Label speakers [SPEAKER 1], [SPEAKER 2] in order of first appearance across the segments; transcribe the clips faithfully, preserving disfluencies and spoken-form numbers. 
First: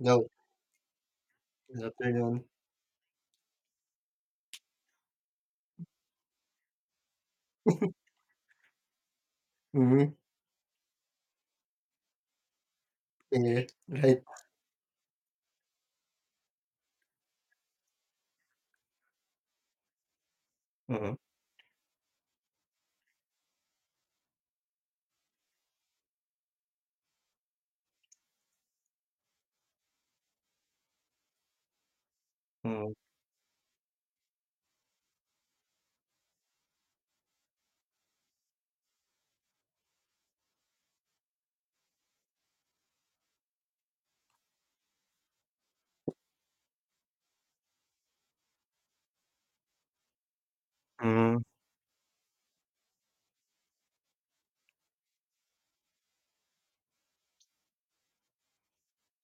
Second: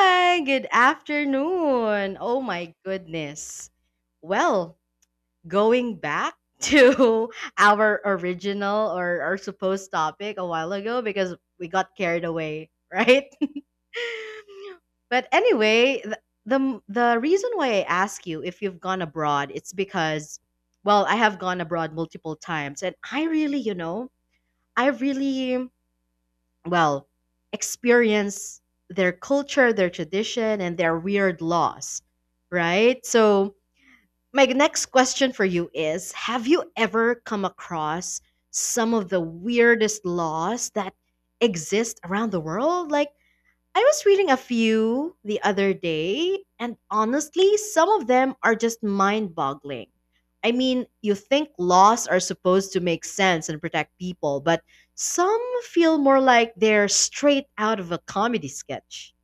[SPEAKER 1] No,
[SPEAKER 2] good
[SPEAKER 1] the
[SPEAKER 2] afternoon. Oh
[SPEAKER 1] afternoon.
[SPEAKER 2] my goodness. Well, going back to our original or our supposed
[SPEAKER 1] Mhm,
[SPEAKER 2] topic a while ago because we got carried away, right?
[SPEAKER 1] yeah, right.
[SPEAKER 2] But anyway, the, the the reason why I ask you if you've gone abroad, it's because well, I
[SPEAKER 1] Mhm,
[SPEAKER 2] have gone abroad multiple times and I really, you know, I really well, experience their culture, their tradition, and their weird laws,
[SPEAKER 1] mhm,
[SPEAKER 2] right? So, my next question for you is, have you ever come across some of the weirdest laws that exist around the world? Like, I was reading a few the other day, and honestly, some of them are just mind boggling. I mean, you
[SPEAKER 1] mhm.
[SPEAKER 2] think laws are supposed to make sense and protect people, but some feel more like they're straight out of a comedy sketch.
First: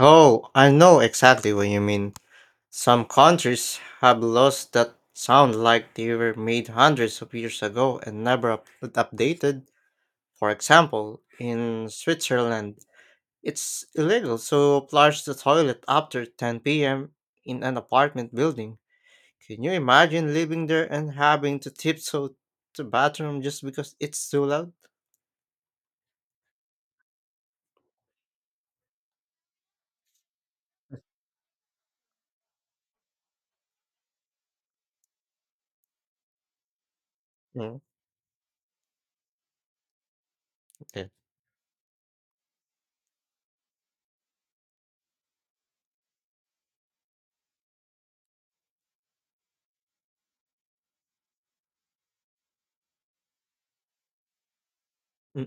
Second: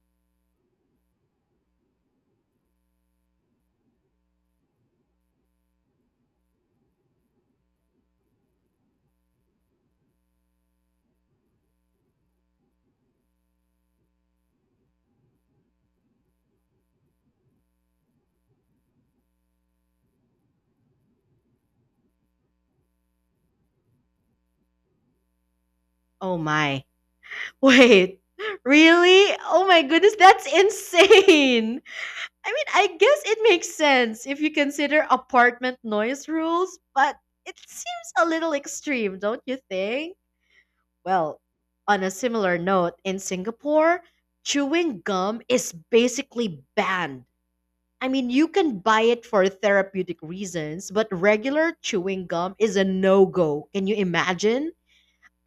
[SPEAKER 1] Oh, I know exactly what you mean. Some countries have laws that sound like they were made hundreds of years ago and never up- updated. For example, in Switzerland, it's illegal to flush the toilet after ten p m in an apartment building. Can you imagine living there and having to tiptoe to bathroom just because it's too loud?
[SPEAKER 2] Oh my. Wait, really? Oh my goodness, that's insane. I mean, I guess it makes sense if you consider apartment noise rules, but it
[SPEAKER 1] Mm,
[SPEAKER 2] seems a little extreme, don't you think? Well, on a similar note, in Singapore, chewing gum is basically banned. I mean, you can buy it for therapeutic reasons, but regular chewing gum is a no go. Can you imagine?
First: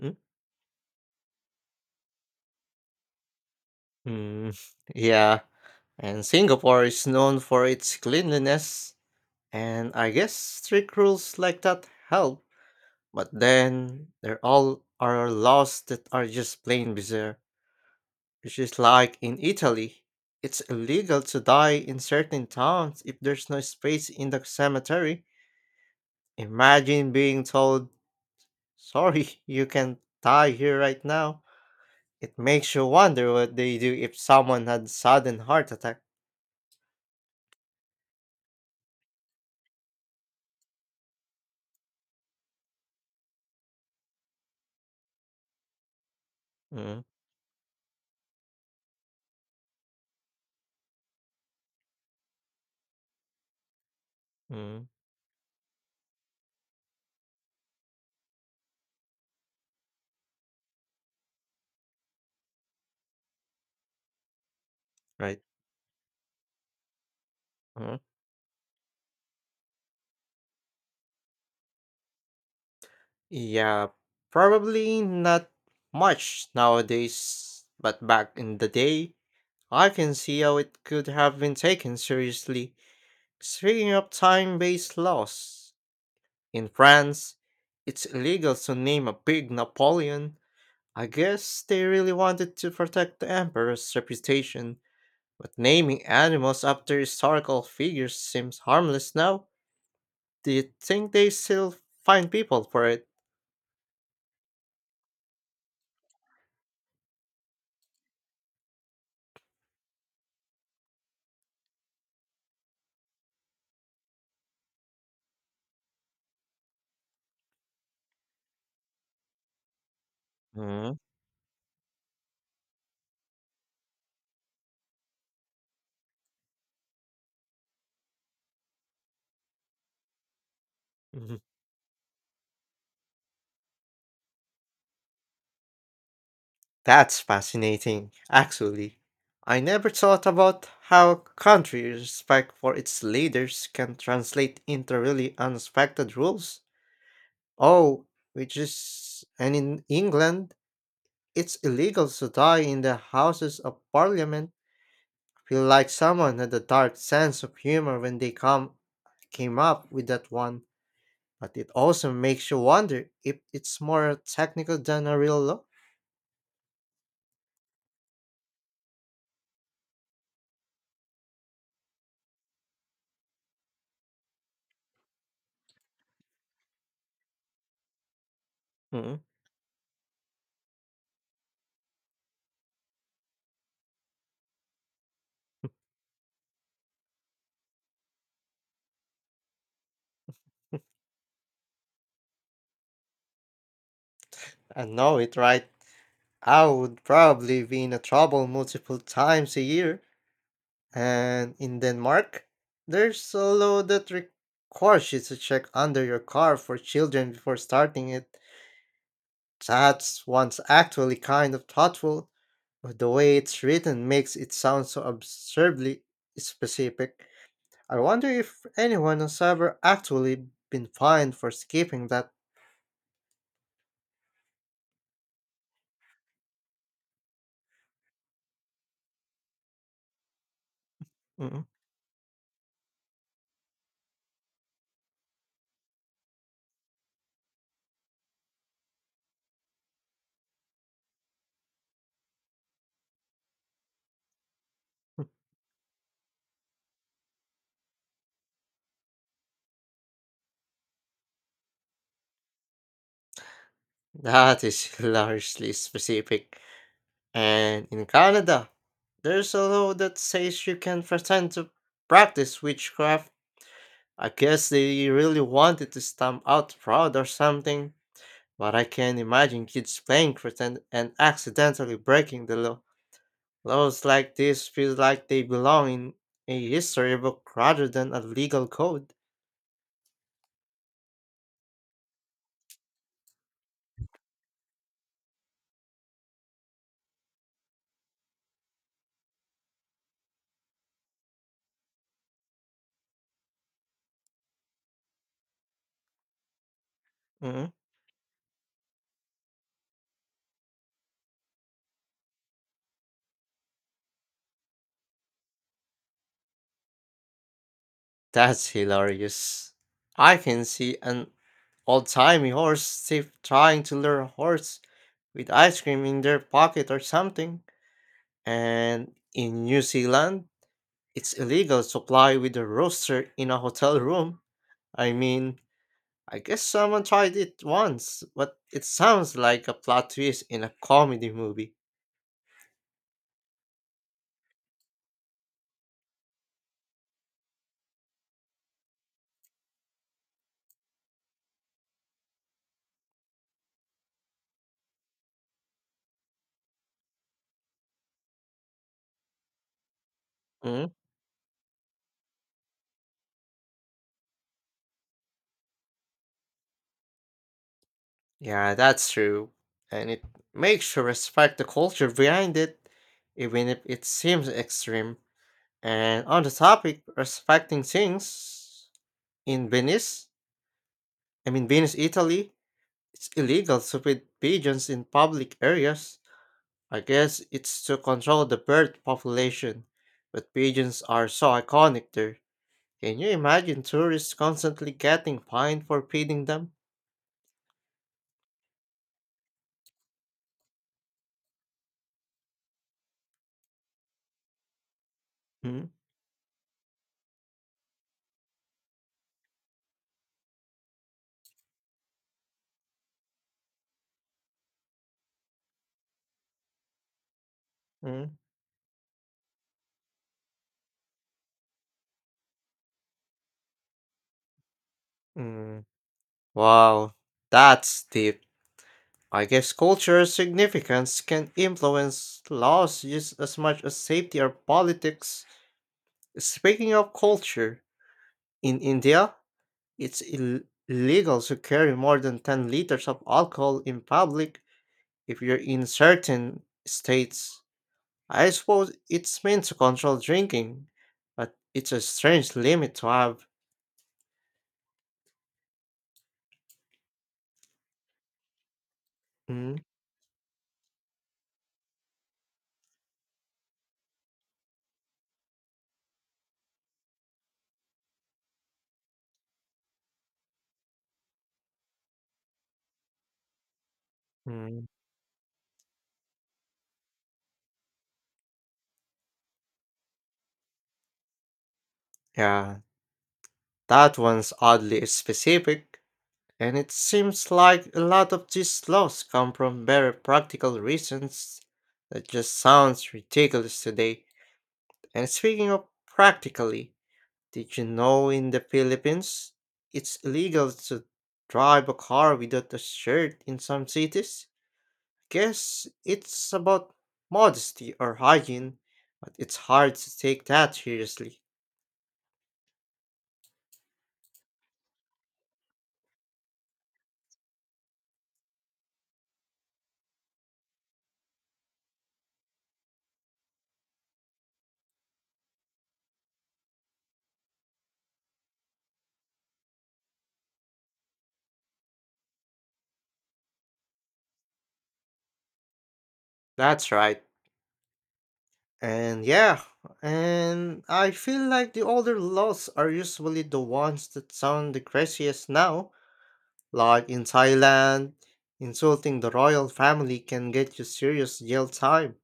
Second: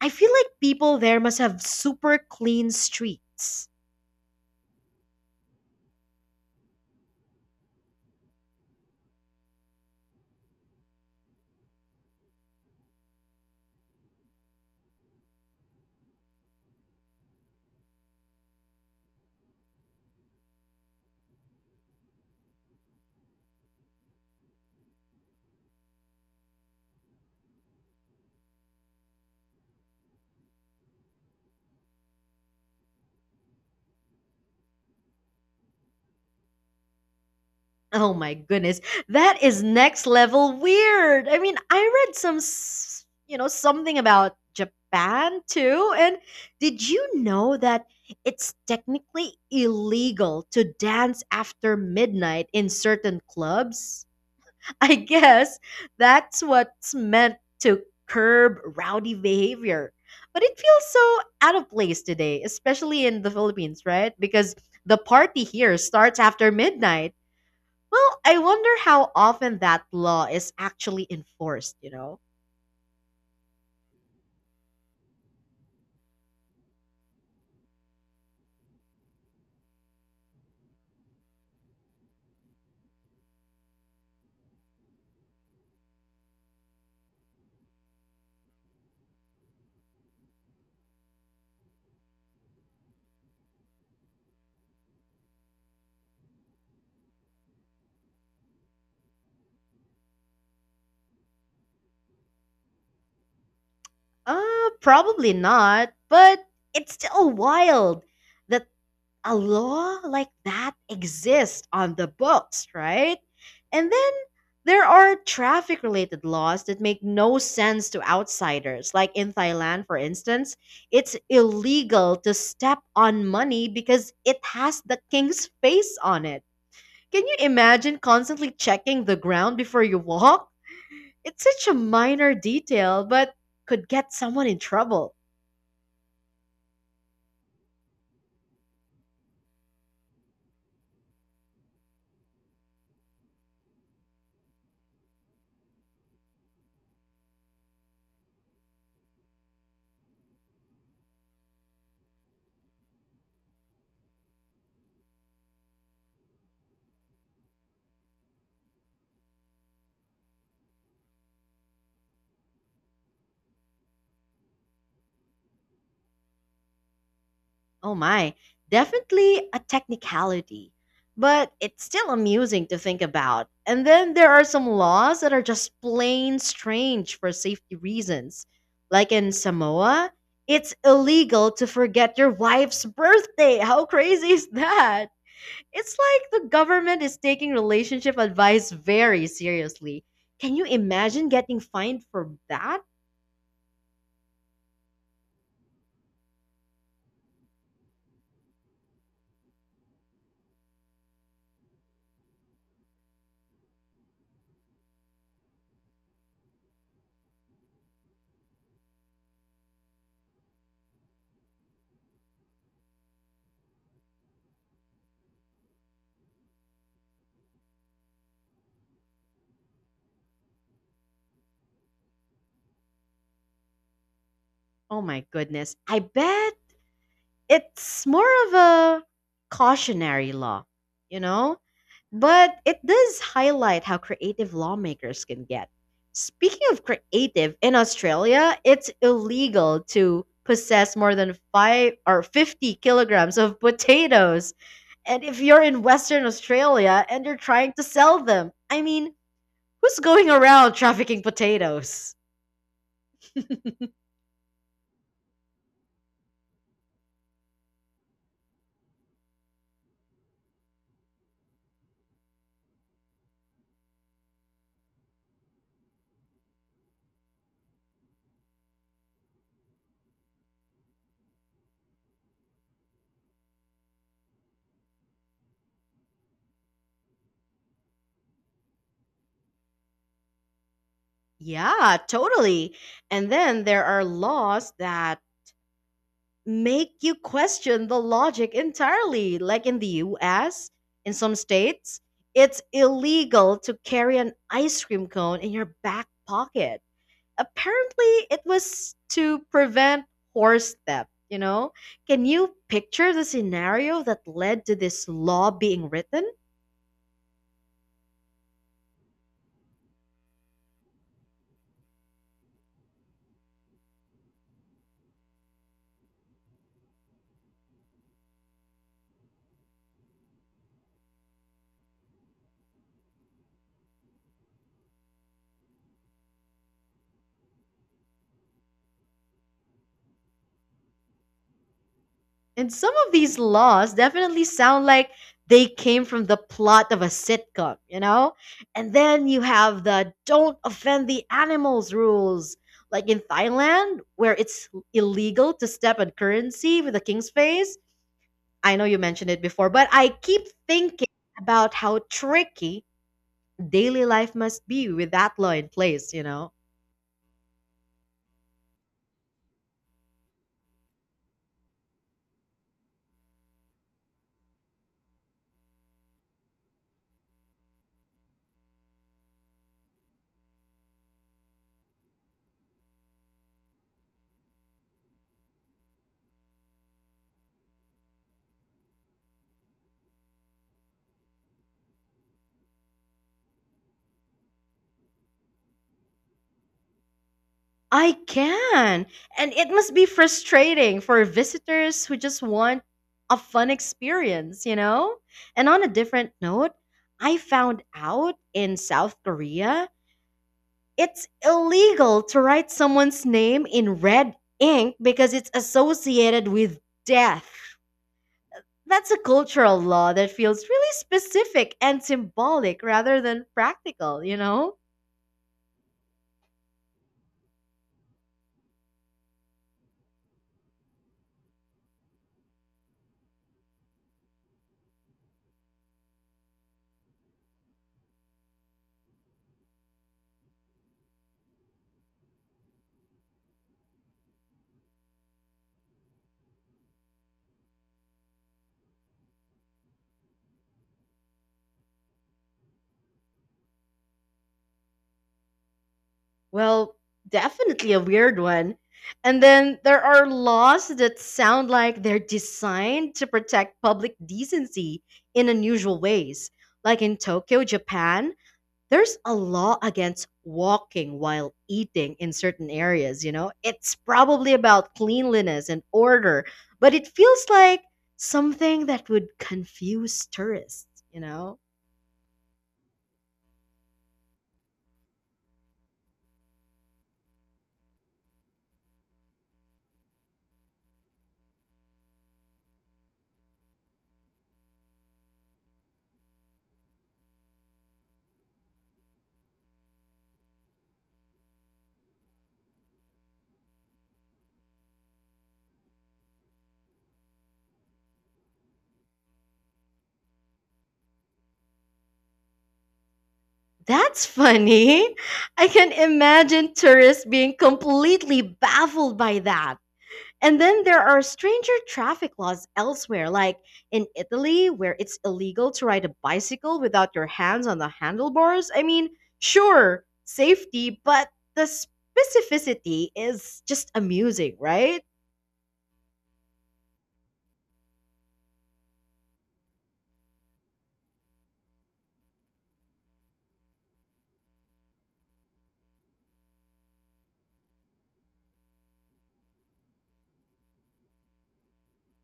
[SPEAKER 2] I feel like people there must have super clean streets.
[SPEAKER 1] mm, yeah, and Singapore is known for its cleanliness, and I guess strict rules like that help. But then there all are laws that are just plain bizarre, which is like in Italy. It's illegal to die in certain towns if there's no space in the cemetery. Imagine being told, sorry, you can die here right now. It makes you wonder what they do if someone had sudden heart attack.
[SPEAKER 2] Oh my goodness. That is next level weird. I mean, I read some, s- you know, something about Japan too. And did
[SPEAKER 1] Mm,
[SPEAKER 2] you know that it's technically illegal to dance after midnight in certain clubs?
[SPEAKER 1] mm,
[SPEAKER 2] I guess that's what's meant to curb rowdy behavior. But it feels so out of place today, especially in the Philippines, right? Because the
[SPEAKER 1] right.
[SPEAKER 2] party here starts after midnight.
[SPEAKER 1] Hmm.
[SPEAKER 2] Well, I wonder how often that law is actually enforced, you know?
[SPEAKER 1] Yeah, probably not much nowadays, but back in the day, I can see how it could have been taken seriously. Speaking of time-based laws, in France, it's illegal to name a big Napoleon. I guess they really wanted to protect the emperor's reputation, but naming animals after historical figures seems harmless now. Do you think they still find people for it?
[SPEAKER 2] Uh, probably not, but it's still wild that a law like that exists on the books, right? And then there are traffic related laws that make no sense to outsiders. Like in Thailand, for instance,
[SPEAKER 1] Mhm.
[SPEAKER 2] it's illegal to step on money because it has the king's face on it. Can you imagine constantly checking the ground before you walk?
[SPEAKER 1] Mhm.
[SPEAKER 2] It's such a minor detail, but could get someone in trouble.
[SPEAKER 1] That's fascinating, actually. I never thought about how country respect for its leaders can translate into really unexpected rules. Oh, which is and in England, it's illegal to die in the Houses of Parliament. I feel like someone had a dark sense of humor when they come came up with that one, but it also makes you wonder if it's more technical than a real law.
[SPEAKER 2] Oh my, definitely a technicality. But it's still amusing to think about. And then there are some laws that are just plain strange for safety reasons. Like
[SPEAKER 1] Mm,
[SPEAKER 2] in Samoa, it's illegal to forget your wife's birthday. How crazy is that? It's like the government is taking relationship advice very seriously. Can you imagine getting fined for that?
[SPEAKER 1] I know it, right? I would probably be in a trouble multiple times a year. And in Denmark, there's a law that requires you to check under your car for children before starting it. That's one's actually kind of thoughtful, but the way it's written makes it sound so absurdly specific. I wonder if anyone has ever actually been fined for skipping that.
[SPEAKER 2] Oh my goodness. I bet it's more of a cautionary law, you know?
[SPEAKER 1] Mm,
[SPEAKER 2] But it does highlight how creative lawmakers can get. Speaking of creative, in Australia, it's illegal to possess more than five or 50 kilograms of potatoes, and if you're in Western Australia and you're trying to sell them, I mean, who's going around trafficking potatoes?
[SPEAKER 1] That is largely specific. And in Canada, there's a law that says you can pretend to practice witchcraft. I guess they really wanted to stamp out fraud or something, but I can imagine kids playing pretend and accidentally breaking the law. Laws like this feel like they belong in a history book rather than a legal code.
[SPEAKER 2] Yeah, totally. And then there are laws that make you question the logic entirely. Like in the U S, in some states, it's illegal to carry an ice cream cone in your back pocket.
[SPEAKER 1] Mm,
[SPEAKER 2] Apparently, it was to prevent horse theft, you know? Can you picture the scenario that led to this law being written?
[SPEAKER 1] That's hilarious. I can see an old timey horse thief trying to lure a horse with ice cream in their pocket or something. And in New Zealand, it's illegal to fly with a rooster in a hotel room. I mean, I guess someone tried it once, but it sounds like a plot twist in a comedy movie.
[SPEAKER 2] And some of these laws definitely sound like they came from the plot of a sitcom, you know? And then you have the don't offend the animals rules. Like in Thailand, where it's illegal to step on currency with the king's face. I know you mentioned it before, but I keep
[SPEAKER 1] Mm-hmm.
[SPEAKER 2] thinking about how tricky daily life must be with that law in place, you know?
[SPEAKER 1] Yeah, that's true. And it makes you respect the culture behind it, even if it seems extreme. And on the topic, respecting things in Venice, I mean, Venice, Italy, it's illegal to feed pigeons in public areas. I guess it's to control the bird population. But pigeons are so iconic there. Can you imagine tourists constantly getting fined for feeding them?
[SPEAKER 2] I can. And it must be frustrating for visitors who just want a fun experience, you know? And on a
[SPEAKER 1] Mm,
[SPEAKER 2] different note, I found out in South Korea, it's illegal to write someone's name in red ink because it's associated with death.
[SPEAKER 1] mm,
[SPEAKER 2] That's a cultural law that feels really specific and symbolic rather than practical, you know?
[SPEAKER 1] mm. Wow, that's deep. I guess cultural significance can influence laws just as much as safety or politics. Speaking of culture, in India, it's Ill- illegal to carry more than ten liters of alcohol in public if you're in certain states. I suppose it's meant to control drinking, but it's a strange limit to have.
[SPEAKER 2] Well, definitely a weird one. And
[SPEAKER 1] Hmm?
[SPEAKER 2] then there are laws that sound like they're designed to protect public decency in unusual ways. Like in Tokyo, Japan, there's a law against walking while eating in certain areas, you know? It's probably
[SPEAKER 1] Mm,
[SPEAKER 2] about cleanliness and order, but it feels like something that would confuse tourists, you know?
[SPEAKER 1] yeah, that one's oddly specific, and it seems like a lot of these laws come from very practical reasons that just sounds ridiculous today. And speaking of practically, did you know in the Philippines, it's illegal to drive a car without a shirt in some cities? Guess it's about modesty or hygiene, but it's hard to take that seriously.
[SPEAKER 2] That's funny. I can imagine tourists being completely baffled by that. And then there are stranger traffic laws elsewhere, like in Italy, where it's illegal to ride a bicycle without your hands on the handlebars. I mean, sure, safety, but the specificity is just amusing, right?
[SPEAKER 1] That's right. And yeah, and I feel like the older laws are usually the ones that sound the craziest now. Like in Thailand, insulting the royal family can get you serious jail time.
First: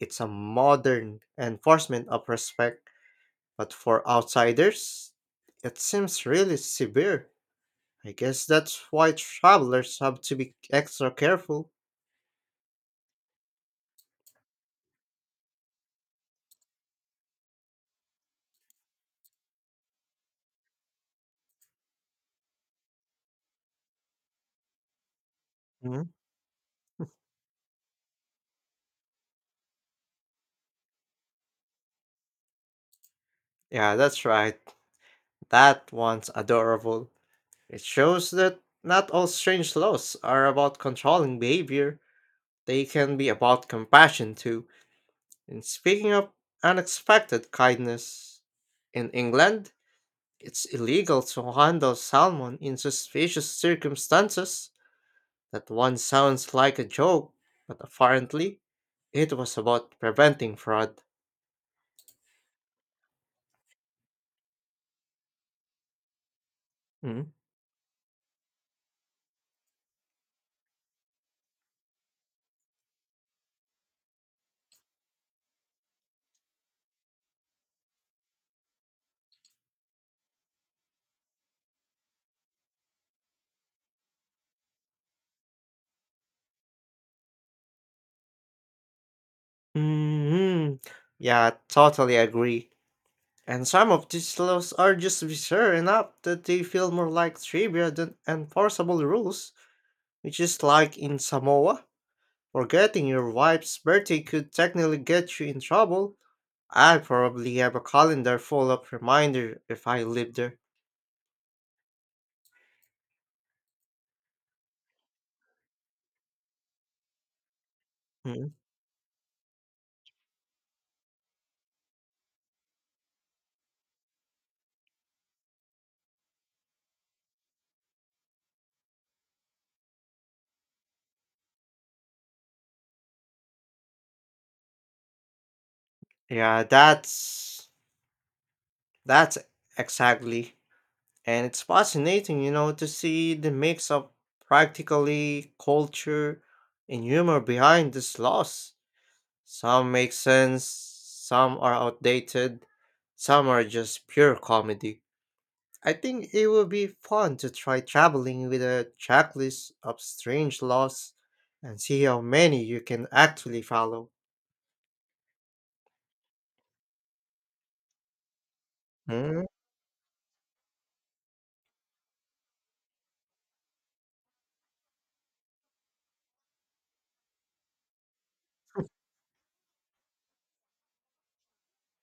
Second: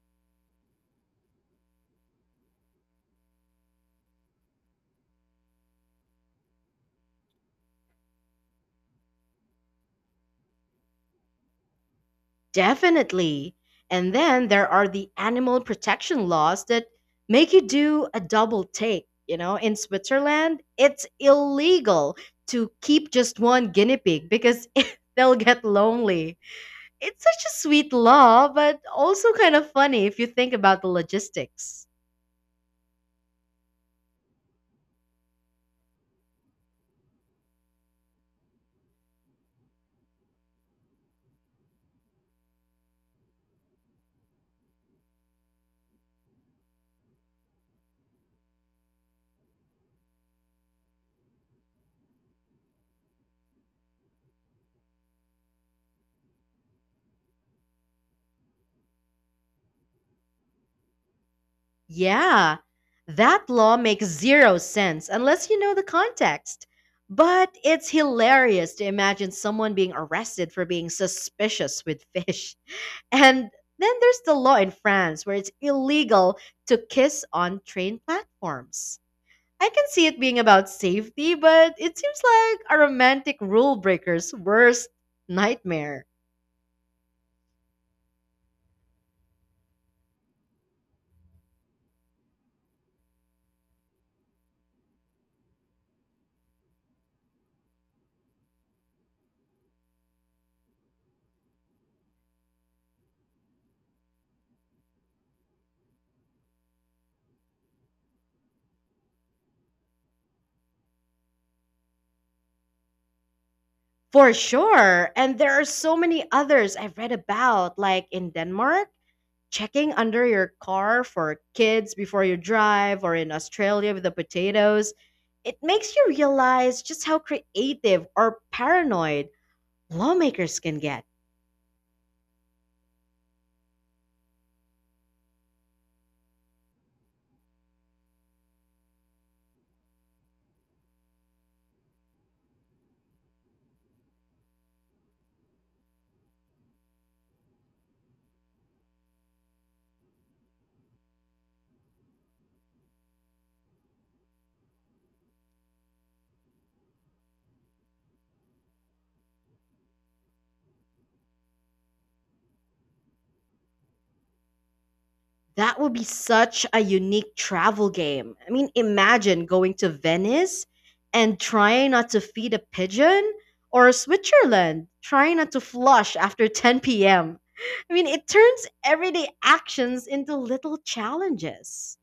[SPEAKER 1] It's a modern enforcement of respect, but for outsiders, it seems really severe. I guess that's why travelers have to be extra careful.
[SPEAKER 2] Definitely. And then there are the animal protection laws that make you do a double take. You know, in Switzerland, it's illegal to keep just one guinea pig because they'll get
[SPEAKER 1] Mhm.
[SPEAKER 2] lonely. It's such a sweet law, but also kind of funny if you think about the logistics.
[SPEAKER 1] Yeah, that's right. That one's adorable. It shows that not all strange laws are about controlling behavior, they can be about compassion too. And speaking of unexpected kindness, in England, it's illegal to handle salmon in suspicious circumstances. That one sounds like a joke, but apparently it was about preventing fraud.
[SPEAKER 2] Yeah, that law makes zero sense unless you know the context.
[SPEAKER 1] Mm.
[SPEAKER 2] But it's hilarious to imagine someone being arrested for being suspicious with fish. And then there's the law in France where it's illegal to kiss on train platforms. I can see it being about safety, but it seems like a romantic rule breaker's worst nightmare.
[SPEAKER 1] hmm Yeah, totally agree. And some of these laws are just bizarre enough that they feel more like trivia than enforceable rules, which is like in Samoa. Forgetting your wife's birthday could technically get you in trouble. I probably have a calendar full of reminders if I lived there.
[SPEAKER 2] For sure. And there are so many others I've read about, like in
[SPEAKER 1] Mhm.
[SPEAKER 2] Denmark checking under your car for kids before you drive, or in Australia with the potatoes. It makes you realize just how creative or paranoid lawmakers can get.
[SPEAKER 1] Yeah, that's that's exactly. And it's fascinating, you know, to see the mix of practically culture and humor behind these laws. Some make sense, some are outdated, some are just pure comedy. I think it would be fun to try traveling with a checklist of strange laws and see how many you can actually follow.
[SPEAKER 2] That would be such a unique travel game. I mean, imagine
[SPEAKER 1] Mm,
[SPEAKER 2] going to Venice and trying not to feed a pigeon, or Switzerland, trying not to flush after ten p m. I mean, it turns everyday actions into little challenges.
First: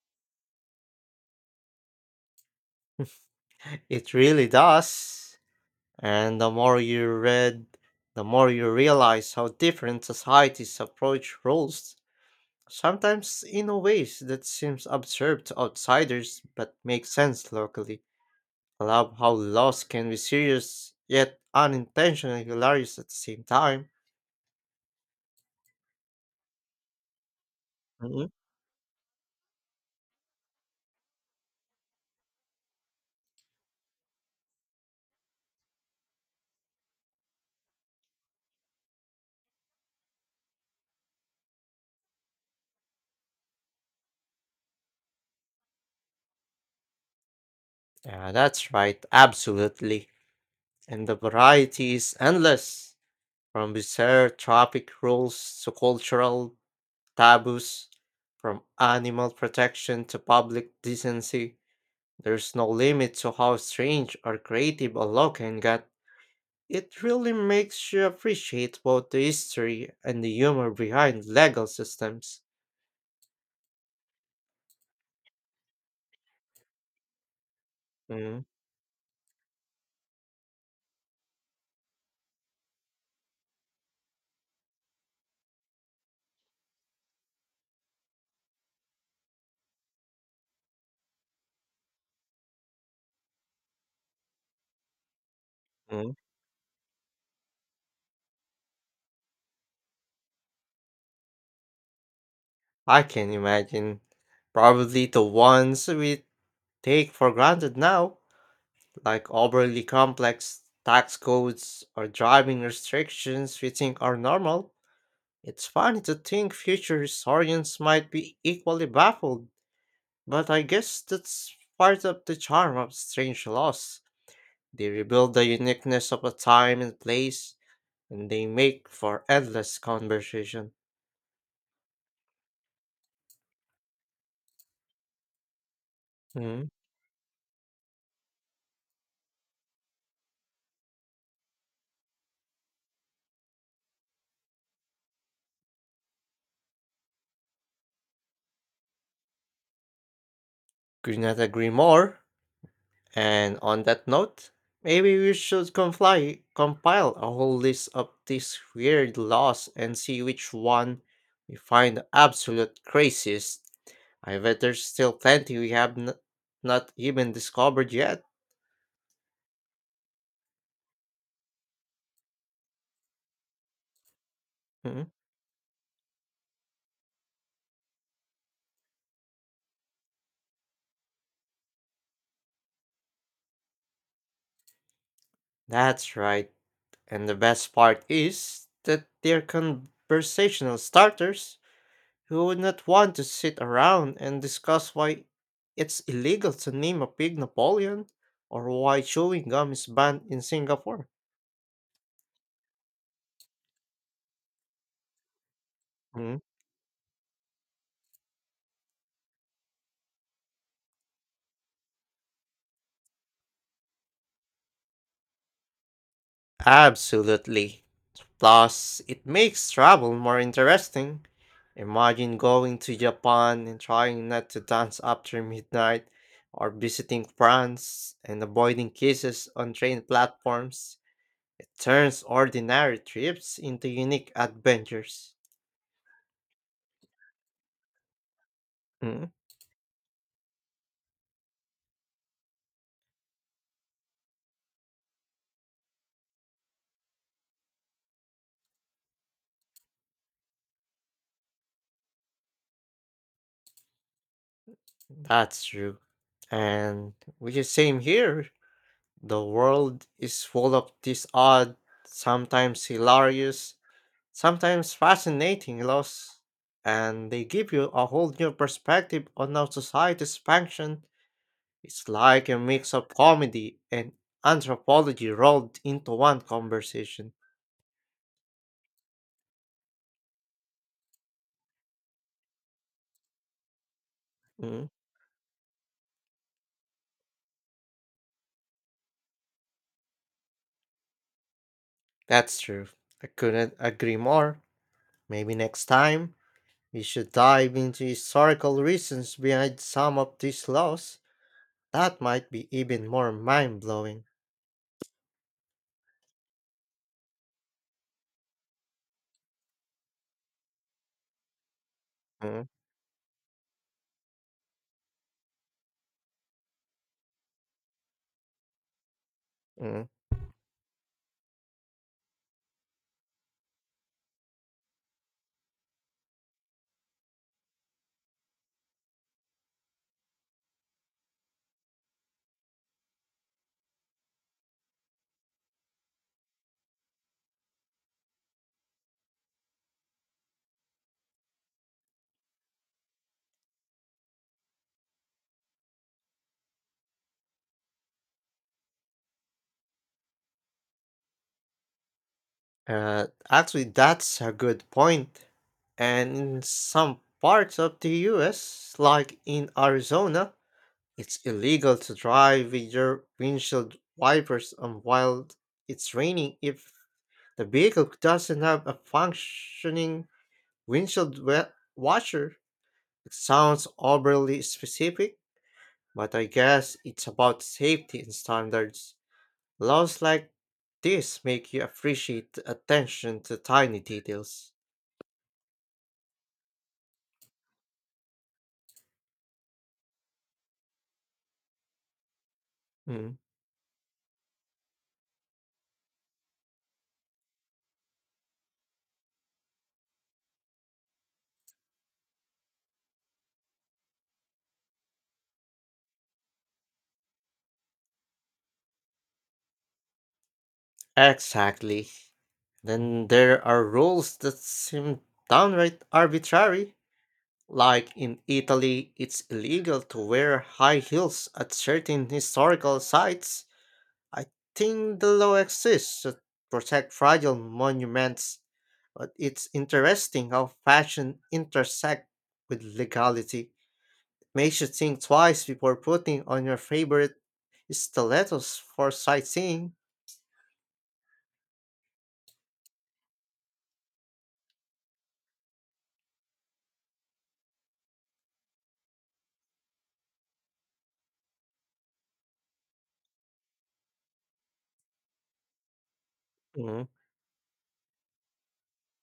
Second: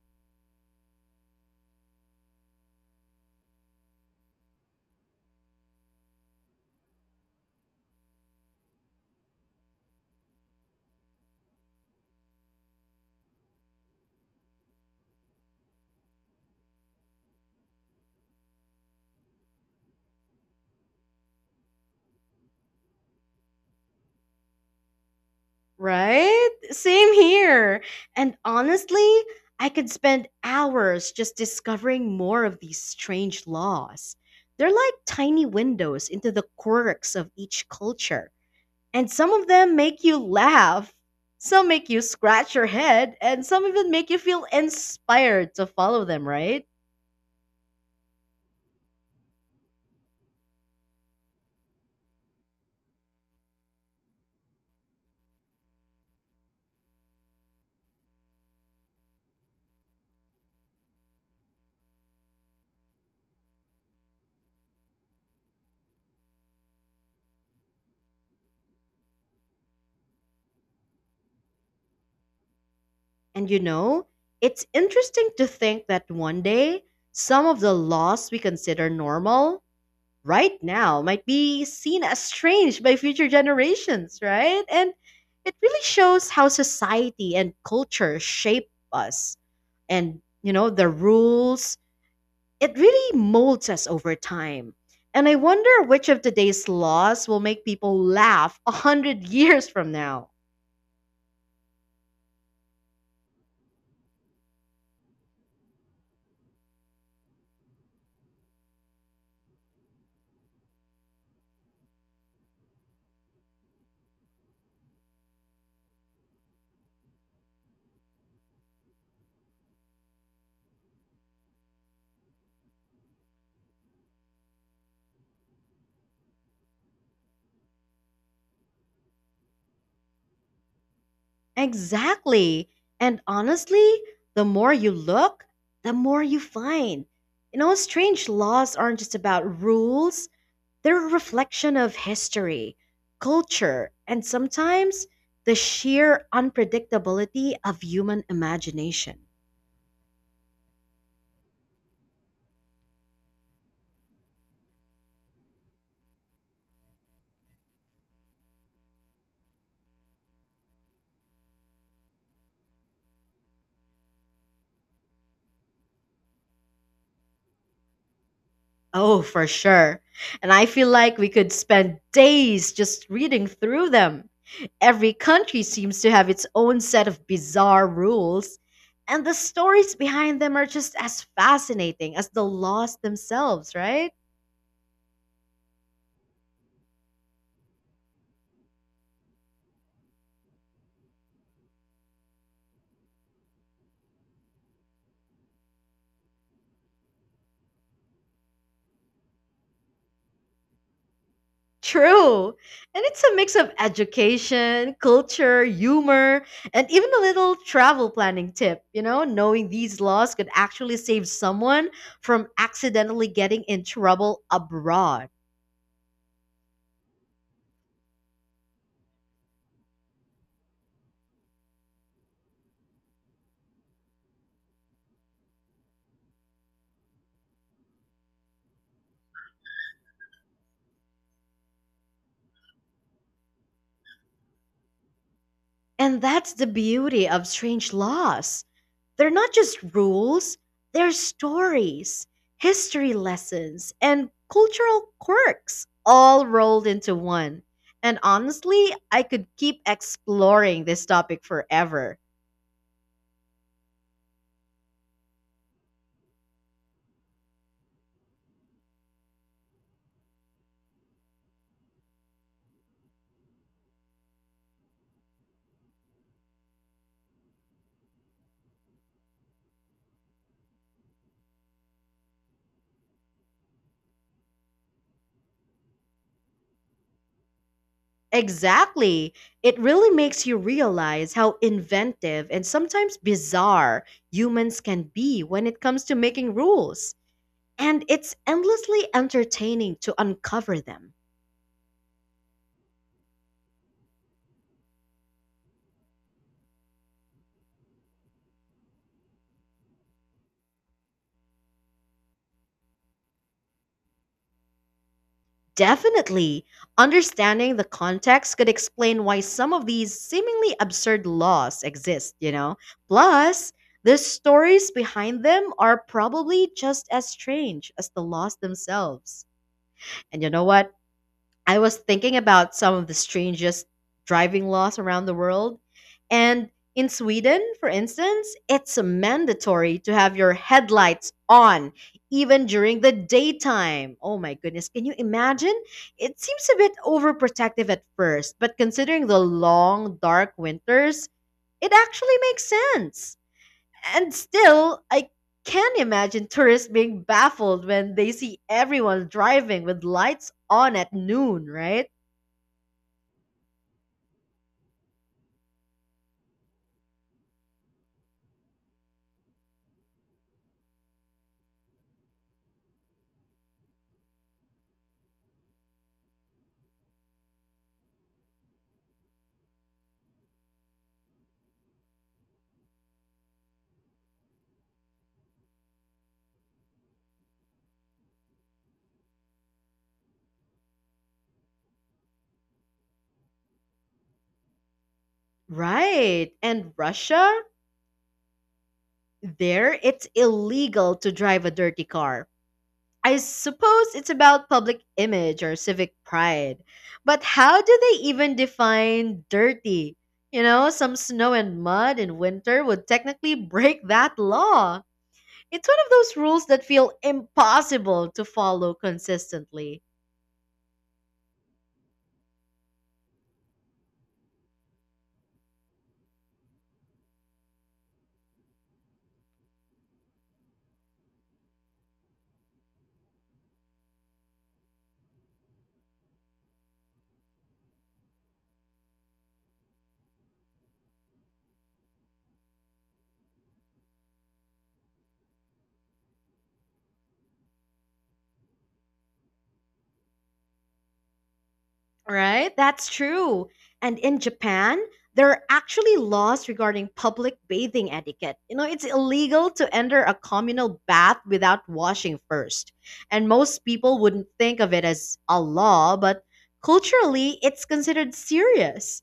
[SPEAKER 1] It really does. And the more you read, the more you realize how different societies approach rules, sometimes in a ways that seems absurd to outsiders but makes sense locally. I love how laws can be serious yet unintentionally hilarious at the same time.
[SPEAKER 2] Right? Same here. And honestly, I could spend hours just discovering more of these strange laws. They're like tiny windows into the quirks of each culture. And some of them make you laugh, some make you scratch your head, and some even make you feel inspired to follow them, right?
[SPEAKER 1] Yeah, that's right, absolutely. And the variety is endless, from bizarre traffic rules to cultural taboos, from animal protection to public decency. There's no limit to how strange or creative a law can get. It really makes you appreciate both the history and the humor behind legal systems.
[SPEAKER 2] And you know, it's interesting to think that one day, some of the laws we
[SPEAKER 1] Mm-hmm.
[SPEAKER 2] consider normal right now might be seen as strange by future generations, right? And it really shows how society and culture shape us and, you know, the rules. It really molds us over time. And I wonder which of today's laws will make people laugh a hundred years from now.
[SPEAKER 1] I can imagine. Probably the ones we take for granted now, like overly complex tax codes or driving restrictions we think are normal. It's funny to think future historians might be equally baffled. But I guess that's part of the charm of strange laws. They rebuild the uniqueness of a time and place, and they make for endless conversation.
[SPEAKER 2] Exactly. And honestly, the more you look, the more you
[SPEAKER 1] Hmm,
[SPEAKER 2] find. You know, strange laws aren't just about rules. They're a reflection of history, culture, and sometimes the sheer unpredictability of human imagination.
[SPEAKER 1] Could not agree more. And on that note, maybe we should comply, compile a whole list of these weird laws and see which one we find the absolute craziest. I bet there's still plenty we have n- not even discovered yet.
[SPEAKER 2] Oh, for sure. And I feel like we could spend days just reading through them.
[SPEAKER 1] Mhm.
[SPEAKER 2] Every country seems to have its own set of bizarre rules, and the stories behind them are just as fascinating as the laws themselves, right?
[SPEAKER 1] That's right. And the best part is that they're conversational starters. Who would not want to sit around and discuss why it's illegal to name a pig Napoleon or why chewing gum is banned in Singapore?
[SPEAKER 2] True. And it's a mix of education, culture,
[SPEAKER 1] Mhm.
[SPEAKER 2] humor, and even a little travel planning tip. You know, knowing these laws could actually save someone from accidentally getting in trouble abroad.
[SPEAKER 1] Absolutely. Plus, it makes travel more interesting. Imagine going to Japan and trying not to dance after midnight, or visiting France and avoiding kisses on train platforms. It turns ordinary trips into unique adventures.
[SPEAKER 2] And that's the beauty of strange laws. They're not just rules, they're stories, history lessons, and cultural quirks all rolled into one. And honestly, I could keep exploring this topic forever.
[SPEAKER 1] That's true. And which is same here. The world is full of these odd, sometimes hilarious, sometimes fascinating laws, and they give you a whole new perspective on how societies function. It's like a mix of comedy and anthropology rolled into one conversation.
[SPEAKER 2] Exactly. It really makes you realize how inventive and sometimes bizarre humans
[SPEAKER 1] Mm,
[SPEAKER 2] can be when it comes to making rules. And it's endlessly entertaining to uncover them.
[SPEAKER 1] that's true. I couldn't agree more. Maybe next time we should dive into historical reasons behind some of these laws. That might be even more mind blowing.
[SPEAKER 2] Definitely, understanding the context could explain why some of these seemingly absurd laws exist, you
[SPEAKER 1] mm
[SPEAKER 2] know? Plus, the stories behind them are probably just as strange as the laws themselves.
[SPEAKER 1] mm.
[SPEAKER 2] And you know what? I was thinking about some of the strangest driving laws around the world. And in Sweden, for instance, it's mandatory to have your headlights on even during the daytime. Oh my goodness, can you imagine? It seems a bit overprotective at first, but considering the long, dark winters, it actually makes sense. And still, I can imagine tourists being baffled when they see everyone driving with lights on at noon, right?
[SPEAKER 1] Uh, actually, that's a good point. And in some parts of the U S, like in Arizona, it's illegal to drive with your windshield wipers on while it's raining if the vehicle doesn't have a functioning windshield wa- washer. It sounds overly specific, but I guess it's about safety and standards. Laws like this make you appreciate the attention to tiny details.
[SPEAKER 2] Right. And Russia, there it's illegal to drive a dirty car.
[SPEAKER 1] Mm.
[SPEAKER 2] I suppose it's about public image or civic pride. But how do they even define dirty? You know, some snow and mud in winter would technically break that law. It's one of those rules that feel impossible to follow consistently.
[SPEAKER 1] Exactly. Then there are rules that seem downright arbitrary. Like in Italy, it's illegal to wear high heels at certain historical sites. I think the law exists to protect fragile monuments, but it's interesting how fashion intersects with legality. Makes you think twice before putting on your favorite stilettos for sightseeing.
[SPEAKER 2] Right? That's true. And in Japan, there are actually laws regarding public bathing etiquette. You know, it's illegal to enter a communal bath without washing first. And most people wouldn't think of it as a law, but
[SPEAKER 1] Mhm.
[SPEAKER 2] culturally, it's considered serious.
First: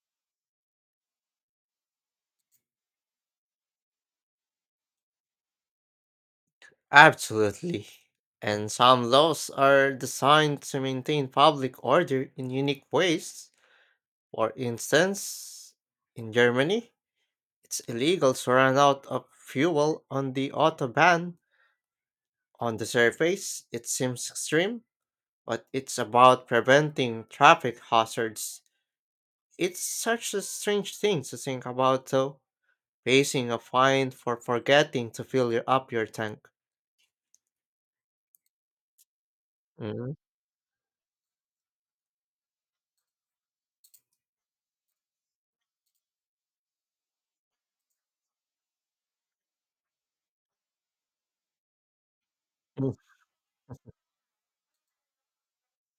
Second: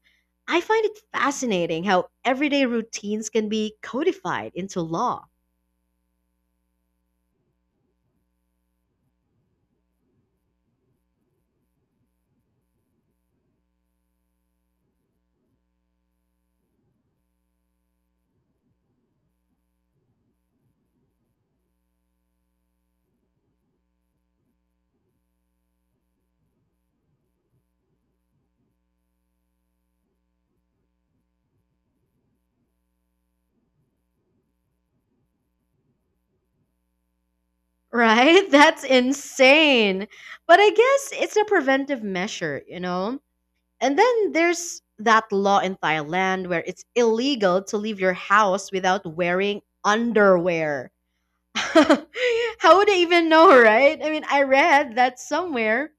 [SPEAKER 2] I find it fascinating how everyday routines can be codified into law.
[SPEAKER 1] Absolutely. And some laws are designed to maintain public order in unique ways. For instance, in Germany, it's illegal to run out of fuel on the autobahn. On the surface, it seems extreme, but it's about preventing traffic hazards. It's such a strange thing to think about, though, facing a fine for forgetting to fill your, up your tank.
[SPEAKER 2] Right? That's insane.
[SPEAKER 1] Mm,
[SPEAKER 2] But I guess it's a preventive measure, you know? And then there's that law in Thailand where it's illegal to leave your house without wearing underwear. How would
[SPEAKER 1] mm,
[SPEAKER 2] I even know, right? I mean, I read that somewhere.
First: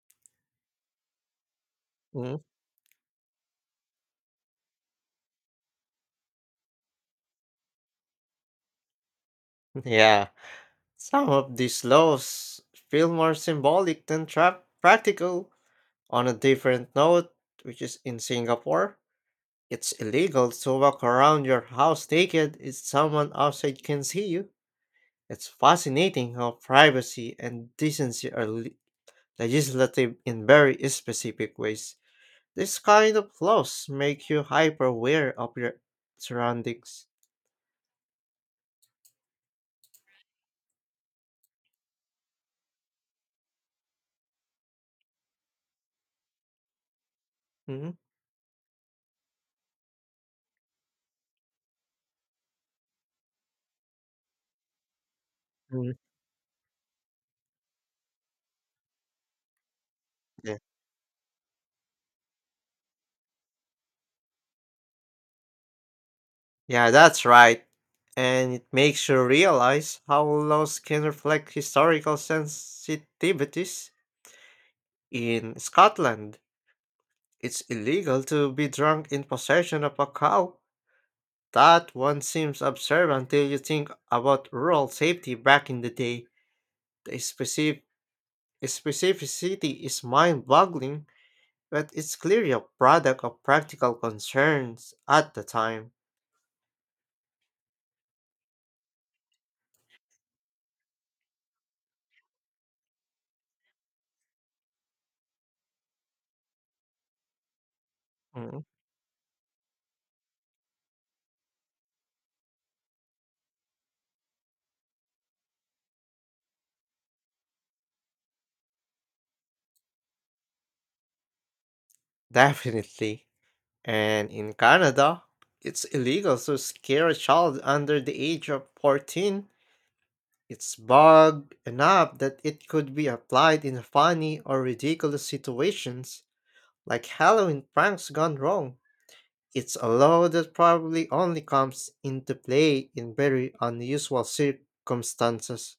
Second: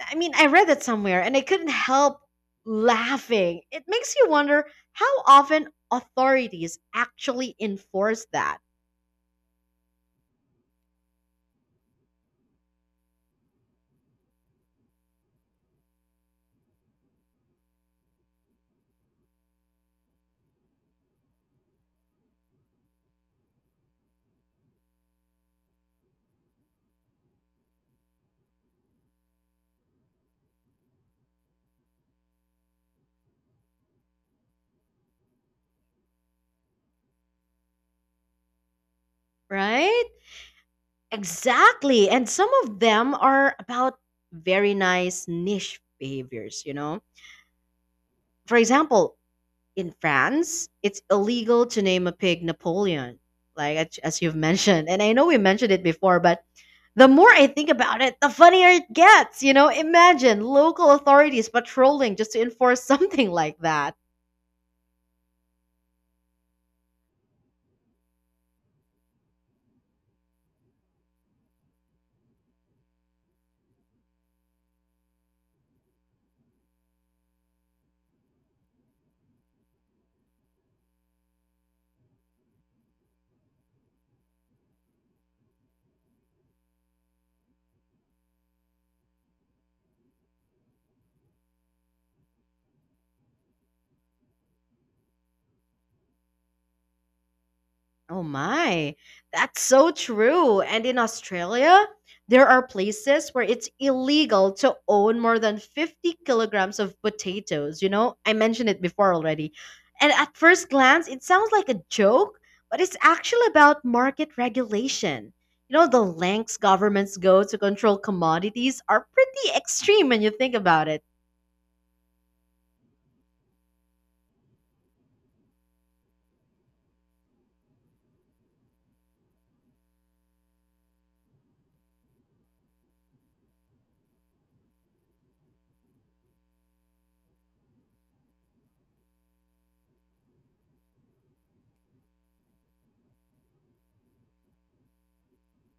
[SPEAKER 2] I mean, I read that somewhere and I couldn't help
[SPEAKER 1] mm.
[SPEAKER 2] laughing. It makes you wonder how often authorities actually enforce that,
[SPEAKER 1] Yeah, some of these laws feel more symbolic than tra- practical. On a different note, which is in Singapore, it's illegal to walk around your house naked if someone outside can see you. It's fascinating how privacy and decency are le- legislative in very specific ways. These kind of laws make you hyper aware of your surroundings.
[SPEAKER 2] right? Exactly. And some of them are about very nice niche behaviors, you know?
[SPEAKER 1] Mhm.
[SPEAKER 2] For example, in France, it's illegal to name a pig Napoleon, like as, as you've mentioned. And I know we mentioned it
[SPEAKER 1] Mm.
[SPEAKER 2] before, but the more I think about it, the funnier it gets. You know, imagine
[SPEAKER 1] Yeah.
[SPEAKER 2] local authorities patrolling just to enforce something like that.
[SPEAKER 1] yeah, that's right. And it makes you realize how laws can reflect historical sensitivities. In Scotland, it's illegal to be drunk in possession of a cow. That one seems absurd until you think about rural safety back in the day. The specific specificity is mind-boggling, but it's clearly a product of practical concerns at the time.
[SPEAKER 2] Oh my, that's so true. And in Australia, there are places where it's illegal to own more than fifty kilograms of potatoes. You know, I
[SPEAKER 1] Mm,
[SPEAKER 2] mentioned it before already. And at first glance, it sounds like a joke, but it's actually about market regulation. You know, the lengths governments go to control commodities are pretty extreme when you think about it.
[SPEAKER 1] Definitely. And in Canada, it's illegal to scare a child under the age of fourteen. It's bug enough that it could be applied in funny or ridiculous situations, like Halloween pranks gone wrong. It's a law that probably only comes into play in very unusual circumstances.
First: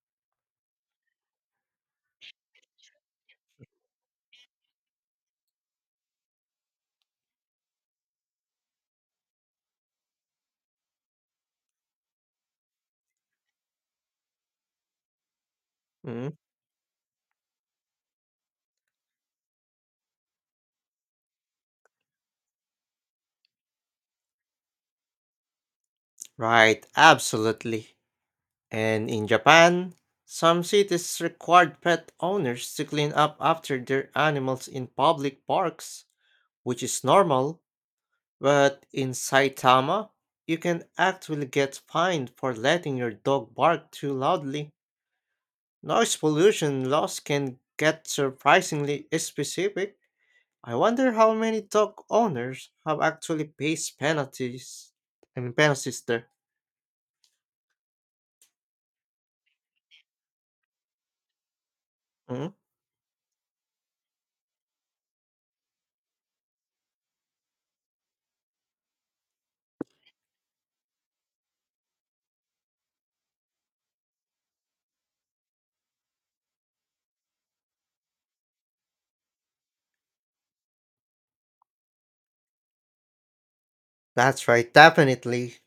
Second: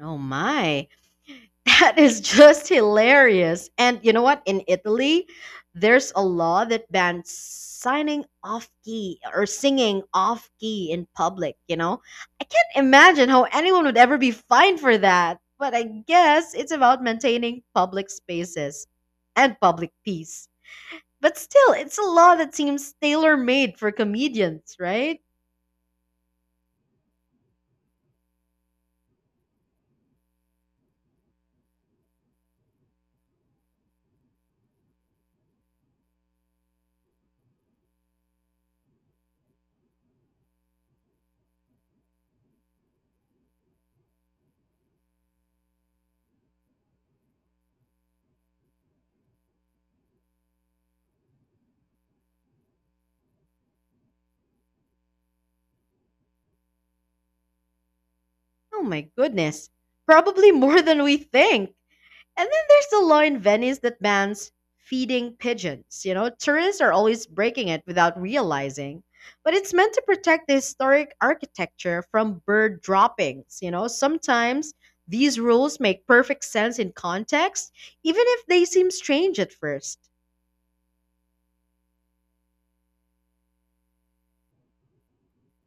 [SPEAKER 2] Oh my. That is just hilarious. And you know what? In Italy, there's a law that bans signing off key or singing off key in public, you know? I can't imagine how anyone would ever be fined for that. But I
[SPEAKER 1] Mm,
[SPEAKER 2] guess it's about maintaining public spaces and public peace. But still, it's a law that seems tailor made for comedians, right?
[SPEAKER 1] Right, absolutely. And in Japan, some cities required pet owners to clean up after their animals in public parks, which is normal, but in Saitama, you can actually get fined for letting your dog bark too loudly. Noise pollution laws can get surprisingly specific. I wonder how many dog owners have actually paid penalties. I mean, penalties there.
[SPEAKER 2] Oh my goodness. Probably more than we think. And
[SPEAKER 1] Mhm.
[SPEAKER 2] then there's the law in Venice that bans feeding pigeons. You know, tourists are always breaking it without realizing. But it's meant to protect the historic architecture from bird droppings. You know, sometimes these rules make perfect sense in context, even if they seem strange at first.
[SPEAKER 1] That's right, definitely.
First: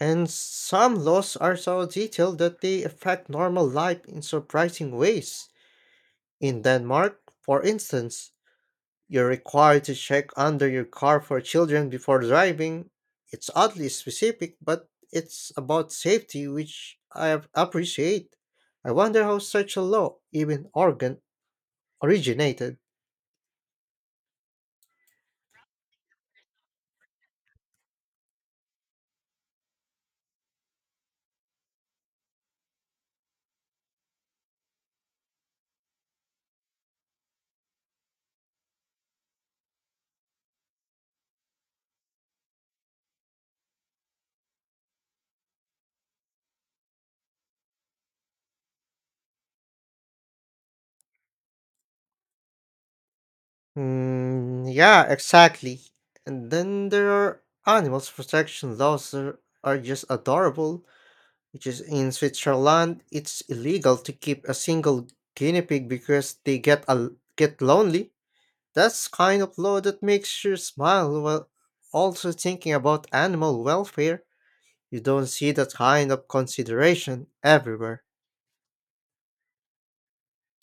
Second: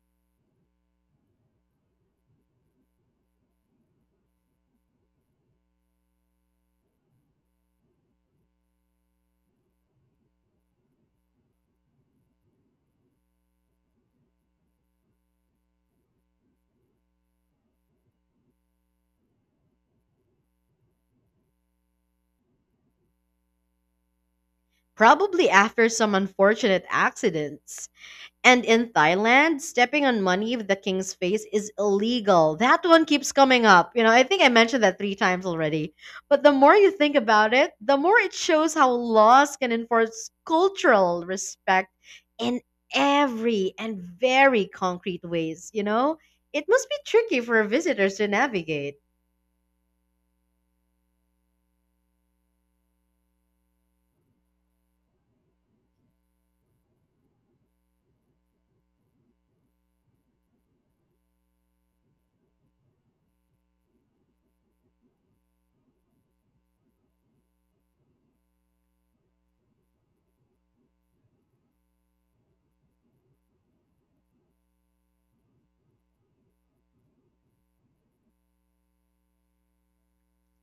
[SPEAKER 1] And some laws are so detailed that they affect normal life in surprising ways. In Denmark, for instance, you're required to check under your car for children before driving. It's oddly specific, but it's about safety, which I ap- appreciate. I wonder how such a law even organ originated.
[SPEAKER 2] Probably after some unfortunate accidents. And in Thailand, stepping on money with the king's face is illegal. That one keeps coming up. You know, I think I mentioned that three times already. But the more you think about it, the more it shows how laws can enforce cultural respect in every and very concrete ways. You know, it must be tricky for visitors to navigate.
[SPEAKER 1] Mm, yeah, exactly. And then there are animals protection laws that are just adorable, which is in Switzerland, it's illegal to keep a single guinea pig because they get a, get lonely. That's kind of law that makes you smile while also thinking about animal welfare. You don't see that kind of consideration everywhere.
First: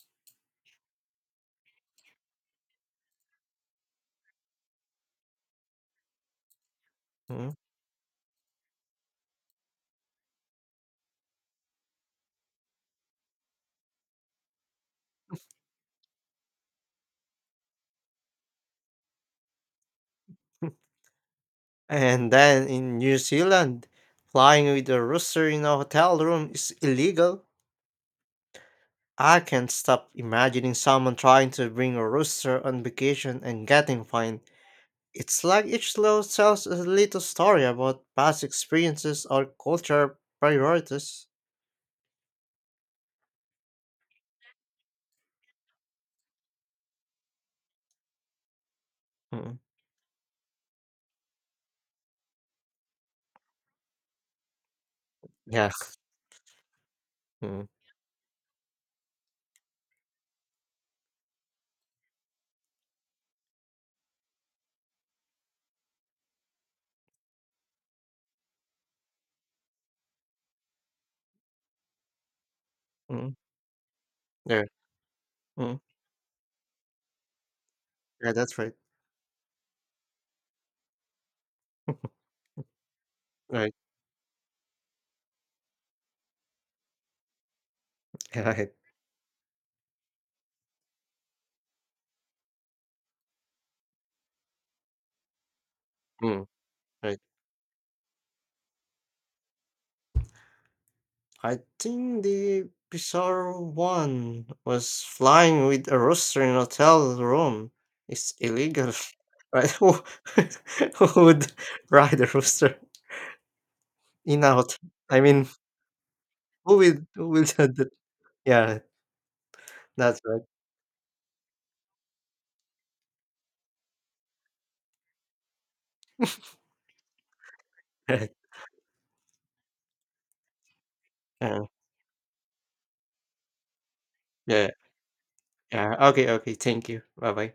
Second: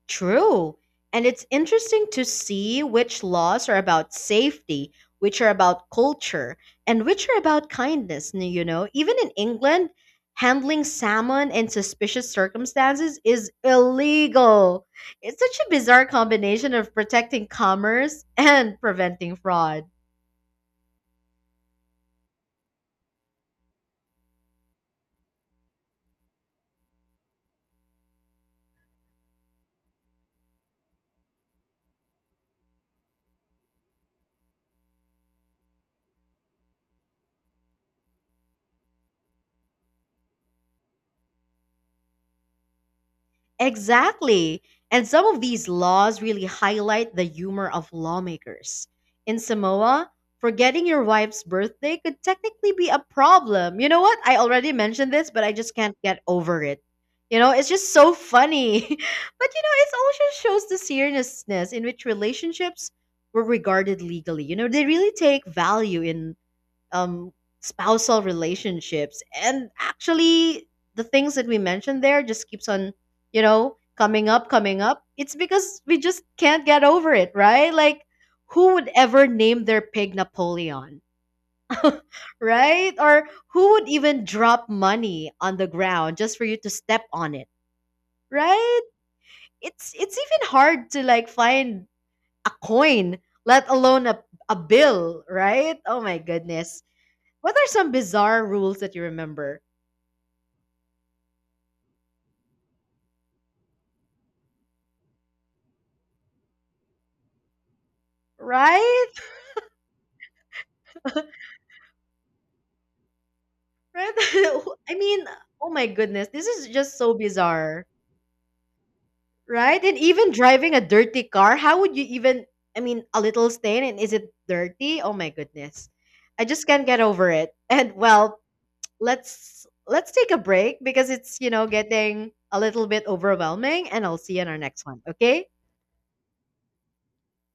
[SPEAKER 2] True. And it's interesting to see which laws are about safety, which are about culture, and which are
[SPEAKER 1] Mm.
[SPEAKER 2] about kindness. n- You know, even in England, handling salmon in suspicious circumstances is illegal. It's such a bizarre combination of protecting commerce and preventing fraud.
[SPEAKER 1] And then in New Zealand, flying with a rooster in a hotel room is illegal. I can't stop imagining someone trying to bring a rooster on vacation and getting fined. It's like each level tells a little story about past experiences or cultural priorities.
[SPEAKER 2] Exactly. And some of these laws really highlight the humor of lawmakers. In
[SPEAKER 1] Mm,
[SPEAKER 2] Samoa, forgetting your wife's birthday could technically be a problem. You know what? I already mentioned this, but I
[SPEAKER 1] Yeah.
[SPEAKER 2] just can't get over it. You know,
[SPEAKER 1] mm,
[SPEAKER 2] it's just so funny. But you know, it also shows the seriousness in which relationships were regarded legally. You know, they really take value in um, spousal relationships, and actually the things that we mentioned there just keeps on,
[SPEAKER 1] mm,
[SPEAKER 2] you know, coming up
[SPEAKER 1] yeah,
[SPEAKER 2] coming up It's
[SPEAKER 1] mm,
[SPEAKER 2] because we just can't get over it, right? Like
[SPEAKER 1] yeah, that's right.
[SPEAKER 2] who would ever name their pig Napoleon? Right? Or who
[SPEAKER 1] Right.
[SPEAKER 2] would even drop money on the ground just for you to step on it?
[SPEAKER 1] Yeah, right.
[SPEAKER 2] Right. It's it's even hard to like find a coin, let alone a, a bill, right? Oh my
[SPEAKER 1] Mm,
[SPEAKER 2] goodness.
[SPEAKER 1] right.
[SPEAKER 2] What are some bizarre rules that you remember?
[SPEAKER 1] I think the bizarre one was flying with a rooster in a hotel room. It's illegal.
[SPEAKER 2] Right?
[SPEAKER 1] Right? Who, who would ride a rooster
[SPEAKER 2] Right?
[SPEAKER 1] in a hotel?
[SPEAKER 2] I
[SPEAKER 1] I
[SPEAKER 2] mean,
[SPEAKER 1] mean,
[SPEAKER 2] oh my goodness, this is
[SPEAKER 1] who
[SPEAKER 2] just
[SPEAKER 1] would?
[SPEAKER 2] so
[SPEAKER 1] who would do
[SPEAKER 2] bizarre,
[SPEAKER 1] that? Yeah,
[SPEAKER 2] right? And
[SPEAKER 1] that's
[SPEAKER 2] even
[SPEAKER 1] right.
[SPEAKER 2] driving a dirty car, how would you even, I mean, a little stain and is it dirty? Oh my goodness. I just can't get over it. And well, let's let's take a break because it's, you
[SPEAKER 1] Yeah,
[SPEAKER 2] know, getting a little bit overwhelming, and I'll see you in our
[SPEAKER 1] yeah.
[SPEAKER 2] next one, okay?
[SPEAKER 1] Yeah. Okay. Okay. Thank you. Bye bye.